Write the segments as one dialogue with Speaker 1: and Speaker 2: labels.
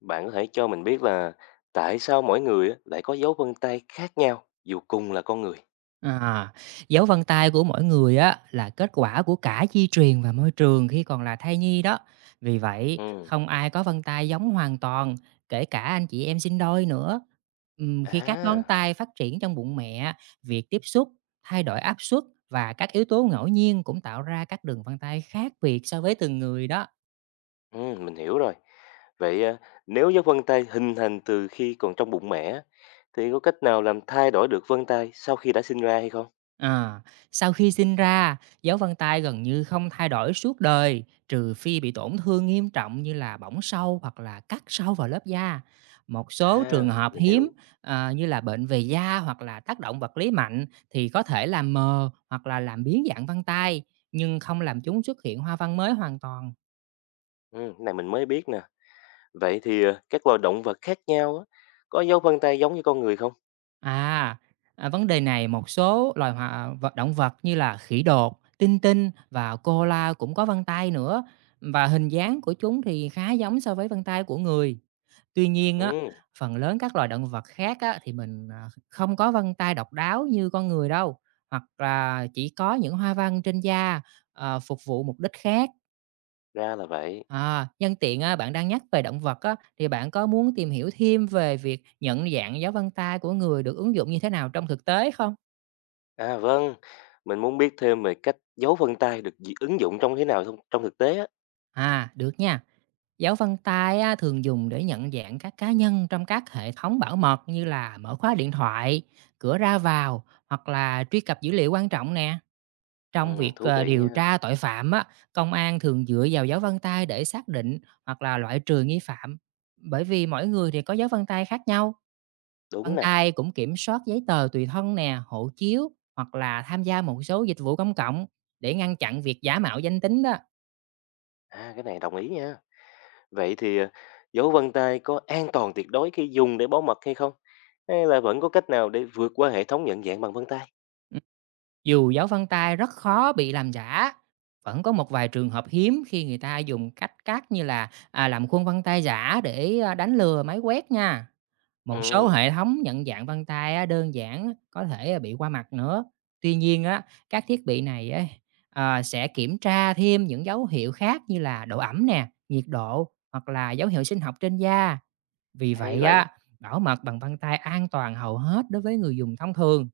Speaker 1: Bạn có thể cho mình biết là tại sao mỗi người á lại có dấu vân tay khác nhau dù cùng là con người?
Speaker 2: À, dấu vân tay của mỗi người á là kết quả của cả di truyền và môi trường khi còn là thai nhi đó. Vì vậy,
Speaker 1: Ừ.
Speaker 2: không ai có vân tay giống hoàn toàn, kể cả anh chị em sinh đôi nữa. Khi các ngón
Speaker 1: À,
Speaker 2: tay phát triển trong bụng mẹ, việc tiếp xúc, thay đổi áp suất và các yếu tố ngẫu nhiên cũng tạo ra các đường vân tay khác biệt so với từng người đó.
Speaker 1: ừ, mình hiểu rồi. Vậy à, nếu dấu vân tay hình thành từ khi còn trong bụng mẹ á, thì có cách nào làm thay đổi được vân tay sau khi đã sinh ra hay không?
Speaker 2: À, sau khi sinh ra, dấu vân tay gần như không thay đổi suốt đời, trừ phi bị tổn thương nghiêm trọng như là bỏng sâu hoặc là cắt sâu vào lớp da. Một số trường
Speaker 1: À,
Speaker 2: hợp
Speaker 1: mình
Speaker 2: hiếm
Speaker 1: hiểu.
Speaker 2: như là bệnh về da hoặc là tác động vật lý mạnh thì có thể làm mờ hoặc là làm biến dạng vân tay, nhưng không làm chúng xuất hiện hoa văn mới hoàn toàn.
Speaker 1: Ừ, cái này mình mới biết nè. Vậy thì à, các loài động vật khác nhau á, có dấu vân tay giống như con người không?
Speaker 2: À, vấn đề này một số loài hoa vật động vật như là khỉ đột, tinh tinh và koala cũng có vân tay nữa và hình dáng của chúng thì khá giống so với vân tay của người. Tuy nhiên á,
Speaker 1: Ừ,
Speaker 2: phần lớn các loài động vật khác á, thì mình không có vân tay độc đáo như con người đâu, hoặc là chỉ có những hoa văn trên da phục vụ mục đích khác.
Speaker 1: ra là vậy.
Speaker 2: À, nhân tiện á, bạn đang nhắc về động vật á, thì bạn có muốn tìm hiểu thêm về việc nhận dạng dấu vân tay của người được ứng dụng như thế nào trong thực tế không?
Speaker 1: À vâng, mình muốn biết thêm về cách dấu vân tay được ứng dụng trong thế nào trong thực tế á.
Speaker 2: À, được nha. Dấu vân tay á, thường dùng để nhận dạng các cá nhân trong các hệ thống bảo mật như là mở khóa điện thoại, cửa ra vào hoặc là truy cập dữ liệu quan trọng nè. Trong
Speaker 1: Ừ,
Speaker 2: việc,
Speaker 1: thú vị
Speaker 2: điều
Speaker 1: nha.
Speaker 2: tra tội phạm á, công an thường dựa vào dấu vân tay để xác định hoặc là loại trừ nghi phạm, bởi vì mỗi người thì có dấu vân tay khác nhau.
Speaker 1: Đúng
Speaker 2: Vân
Speaker 1: nè.
Speaker 2: tay cũng kiểm soát giấy tờ tùy thân nè, hộ chiếu hoặc là tham gia một số dịch vụ công cộng để ngăn chặn việc giả mạo danh tính đó.
Speaker 1: À cái này đồng ý nha. Vậy thì à, dấu vân tay có an toàn tuyệt đối khi dùng để bảo mật hay không? Hay là vẫn có cách nào để vượt qua hệ thống nhận dạng bằng vân tay?
Speaker 2: Ừm. Dù dấu vân tay rất khó bị làm giả, vẫn có một vài trường hợp hiếm khi người ta dùng cách cắt như là, làm khuôn vân tay giả để, đánh lừa máy quét nha. Một số
Speaker 1: Ừ,
Speaker 2: hệ thống nhận dạng vân tay á, đơn giản có thể bị qua mặt nữa. Tuy nhiên á, các thiết bị này ấy, sẽ kiểm tra thêm những dấu hiệu khác như là độ ẩm nè, nhiệt độ hoặc là dấu hiệu sinh học trên da. Vì
Speaker 1: hay
Speaker 2: vậy
Speaker 1: vậy.
Speaker 2: á, bảo mật bằng vân tay an toàn hầu hết đối với người dùng thông thường.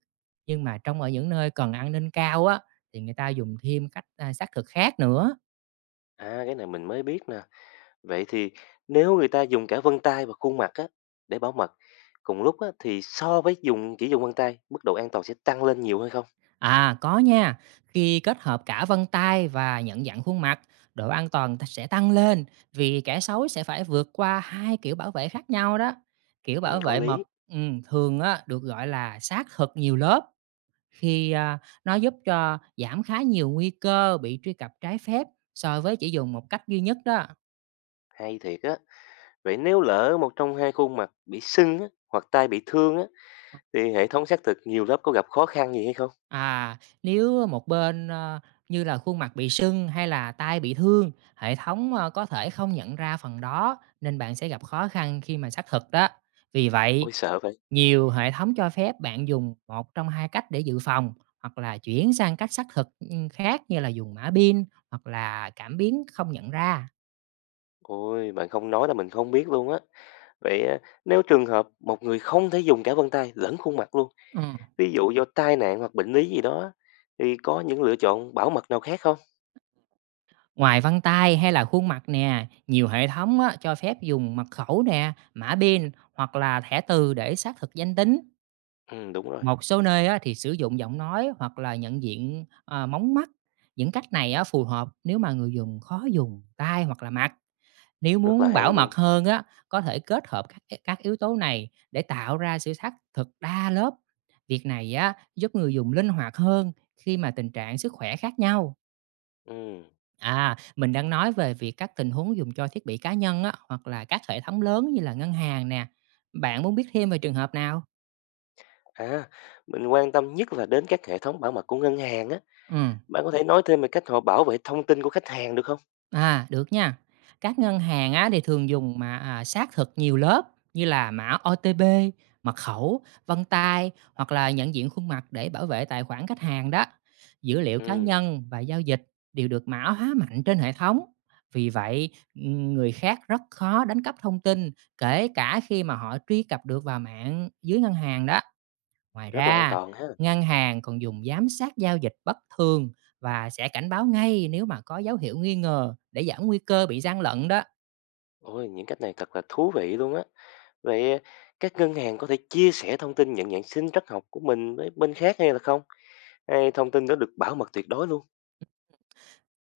Speaker 2: Nhưng mà trong ở những nơi cần an ninh cao á, thì người ta dùng thêm cách xác thực khác nữa.
Speaker 1: À cái này mình mới biết nè. Vậy thì nếu người ta dùng cả vân tay và khuôn mặt á để bảo mật cùng lúc á thì so với chỉ dùng vân tay, mức độ an toàn sẽ tăng lên nhiều hay không?
Speaker 2: À, có nha. Khi kết hợp cả vân tay và nhận dạng khuôn mặt, độ an toàn sẽ tăng lên vì kẻ xấu sẽ phải vượt qua hai kiểu bảo vệ khác nhau đó. Kiểu
Speaker 1: Ừ,
Speaker 2: bảo
Speaker 1: có
Speaker 2: vệ mật
Speaker 1: lý.
Speaker 2: ừ, thường á, được gọi là xác thực nhiều lớp khi nó giúp cho giảm khá nhiều nguy cơ bị truy cập trái phép so với chỉ dùng một cách duy nhất đó.
Speaker 1: Hay thiệt á. Vậy nếu lỡ một trong hai khuôn mặt bị sưng á, hoặc tai bị thương á, thì hệ thống xác thực nhiều lớp có gặp khó khăn gì hay không?
Speaker 2: À, nếu một bên, như là khuôn mặt bị sưng hay là tai bị thương, hệ thống, có thể không nhận ra phần đó nên bạn sẽ gặp khó khăn khi mà xác thực đó. Vì vậy,
Speaker 1: Ôi sợ vậy.
Speaker 2: nhiều hệ thống cho phép bạn dùng một trong hai cách để dự phòng hoặc là chuyển sang cách xác thực, khác như là dùng mã pin hoặc là cảm biến không nhận ra.
Speaker 1: Ôi, bạn không nói là mình không biết luôn á. Vậy á, nếu trường hợp một người không thể dùng cả vân tay lẫn khuôn mặt luôn,
Speaker 2: Ừm,
Speaker 1: ví dụ do tai nạn hoặc bệnh lý gì đó, á, thì có những lựa chọn bảo mật nào khác không?
Speaker 2: Ngoài vân tay hay là khuôn mặt nè, nhiều hệ thống á cho phép dùng mật khẩu nè, mã pin hoặc là thẻ từ để xác thực danh tính.
Speaker 1: Ừ, đúng rồi,
Speaker 2: Một số nơi á, thì sử dụng giọng nói hoặc là nhận diện, mống mắt. Những cách này á, phù hợp nếu mà người dùng khó dùng tay hoặc là mặt. Nếu
Speaker 1: rất là
Speaker 2: muốn
Speaker 1: hay
Speaker 2: bảo
Speaker 1: luôn.
Speaker 2: mật hơn á, có thể kết hợp các yếu tố này để tạo ra sự xác thực đa lớp. Việc này á, giúp người dùng linh hoạt hơn khi mà tình trạng sức khỏe khác nhau.
Speaker 1: Ừ.
Speaker 2: À, mình đang nói về việc các tình huống dùng cho thiết bị cá nhân á, hoặc là các hệ thống lớn như là ngân hàng nè. Bạn muốn biết thêm về trường hợp nào?
Speaker 1: À, mình quan tâm nhất là đến các hệ thống bảo mật của ngân hàng á.
Speaker 2: Ừ.
Speaker 1: Bạn có thể nói thêm về cách họ bảo vệ thông tin của khách hàng được không?
Speaker 2: À, được nha. Các ngân hàng á, thì thường dùng mà xác thực nhiều lớp như là mã OTP, mật khẩu, vân tay hoặc là nhận diện khuôn mặt để bảo vệ tài khoản khách hàng đó. Dữ liệu cá
Speaker 1: Ừ,
Speaker 2: nhân và giao dịch đều được mã hóa mạnh trên hệ thống. Vì vậy, người khác rất khó đánh cắp thông tin, kể cả khi mà họ truy cập được vào mạng dưới ngân hàng đó. Ngoài
Speaker 1: rất là an
Speaker 2: ra,
Speaker 1: toàn ha.
Speaker 2: ngân hàng còn dùng giám sát giao dịch bất thường và sẽ cảnh báo ngay nếu mà có dấu hiệu nghi ngờ để giảm nguy cơ bị gian lận đó.
Speaker 1: Ôi, những cách này thật là thú vị luôn á. Vậy à, các ngân hàng có thể chia sẻ thông tin nhận dạng sinh trắc học của mình với bên khác hay là không? Hay thông tin đó được bảo mật tuyệt đối luôn?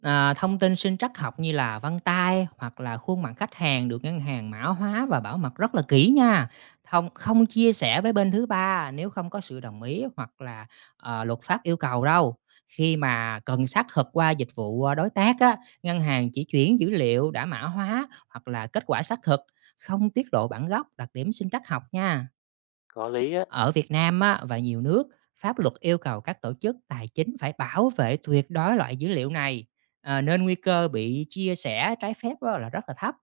Speaker 2: À, thông tin sinh trắc học như là vân tay hoặc là khuôn mặt khách hàng được ngân hàng mã hóa và bảo mật rất là kỹ nha. Không không chia sẻ với bên thứ ba nếu không có sự đồng ý hoặc là luật pháp yêu cầu đâu. Khi mà cần xác thực qua dịch vụ đối tác á, ngân hàng chỉ chuyển dữ liệu đã mã hóa hoặc là kết quả xác thực, không tiết lộ bản gốc, đặc điểm sinh trắc học nha.
Speaker 1: Có lý á.
Speaker 2: Ở Việt Nam á, và nhiều nước, pháp luật yêu cầu các tổ chức tài chính phải bảo vệ tuyệt đối loại dữ liệu này, nên nguy cơ bị chia sẻ trái phép á, là rất là thấp.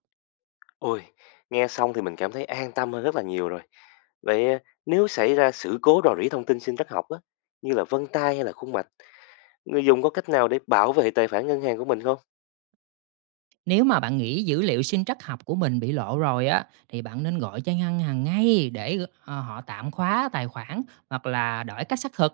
Speaker 1: Ôi, nghe xong thì mình cảm thấy an tâm hơn rất là nhiều rồi. Vậy à, nếu xảy ra sự cố rò rỉ thông tin sinh trắc học á, như là vân tay hay là khuôn mặt, người dùng có cách nào để bảo vệ tài khoản ngân hàng của mình không?
Speaker 2: Nếu mà bạn nghĩ dữ liệu sinh trắc học của mình bị lộ rồi á, thì bạn nên gọi cho ngân hàng ngay để họ tạm khóa tài khoản hoặc là đổi cách xác thực.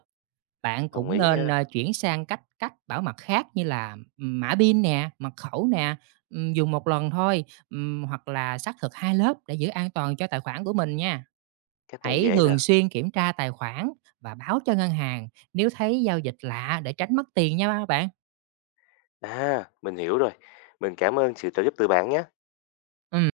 Speaker 2: Bạn
Speaker 1: Đồng
Speaker 2: cũng
Speaker 1: ý
Speaker 2: nên
Speaker 1: nha.
Speaker 2: chuyển sang cách cách bảo mật khác như là mã PIN nè, mật khẩu nè, dùng một lần thôi, hoặc là xác thực hai lớp để giữ an toàn cho tài khoản của mình nha.
Speaker 1: Cách này
Speaker 2: Hãy
Speaker 1: dễ nè.
Speaker 2: thường xuyên kiểm tra tài khoản và báo cho ngân hàng nếu thấy giao dịch lạ để tránh mất tiền nha các bạn.
Speaker 1: À, mình hiểu rồi. Mình cảm ơn sự trợ giúp từ bạn nhé.
Speaker 2: Ừm.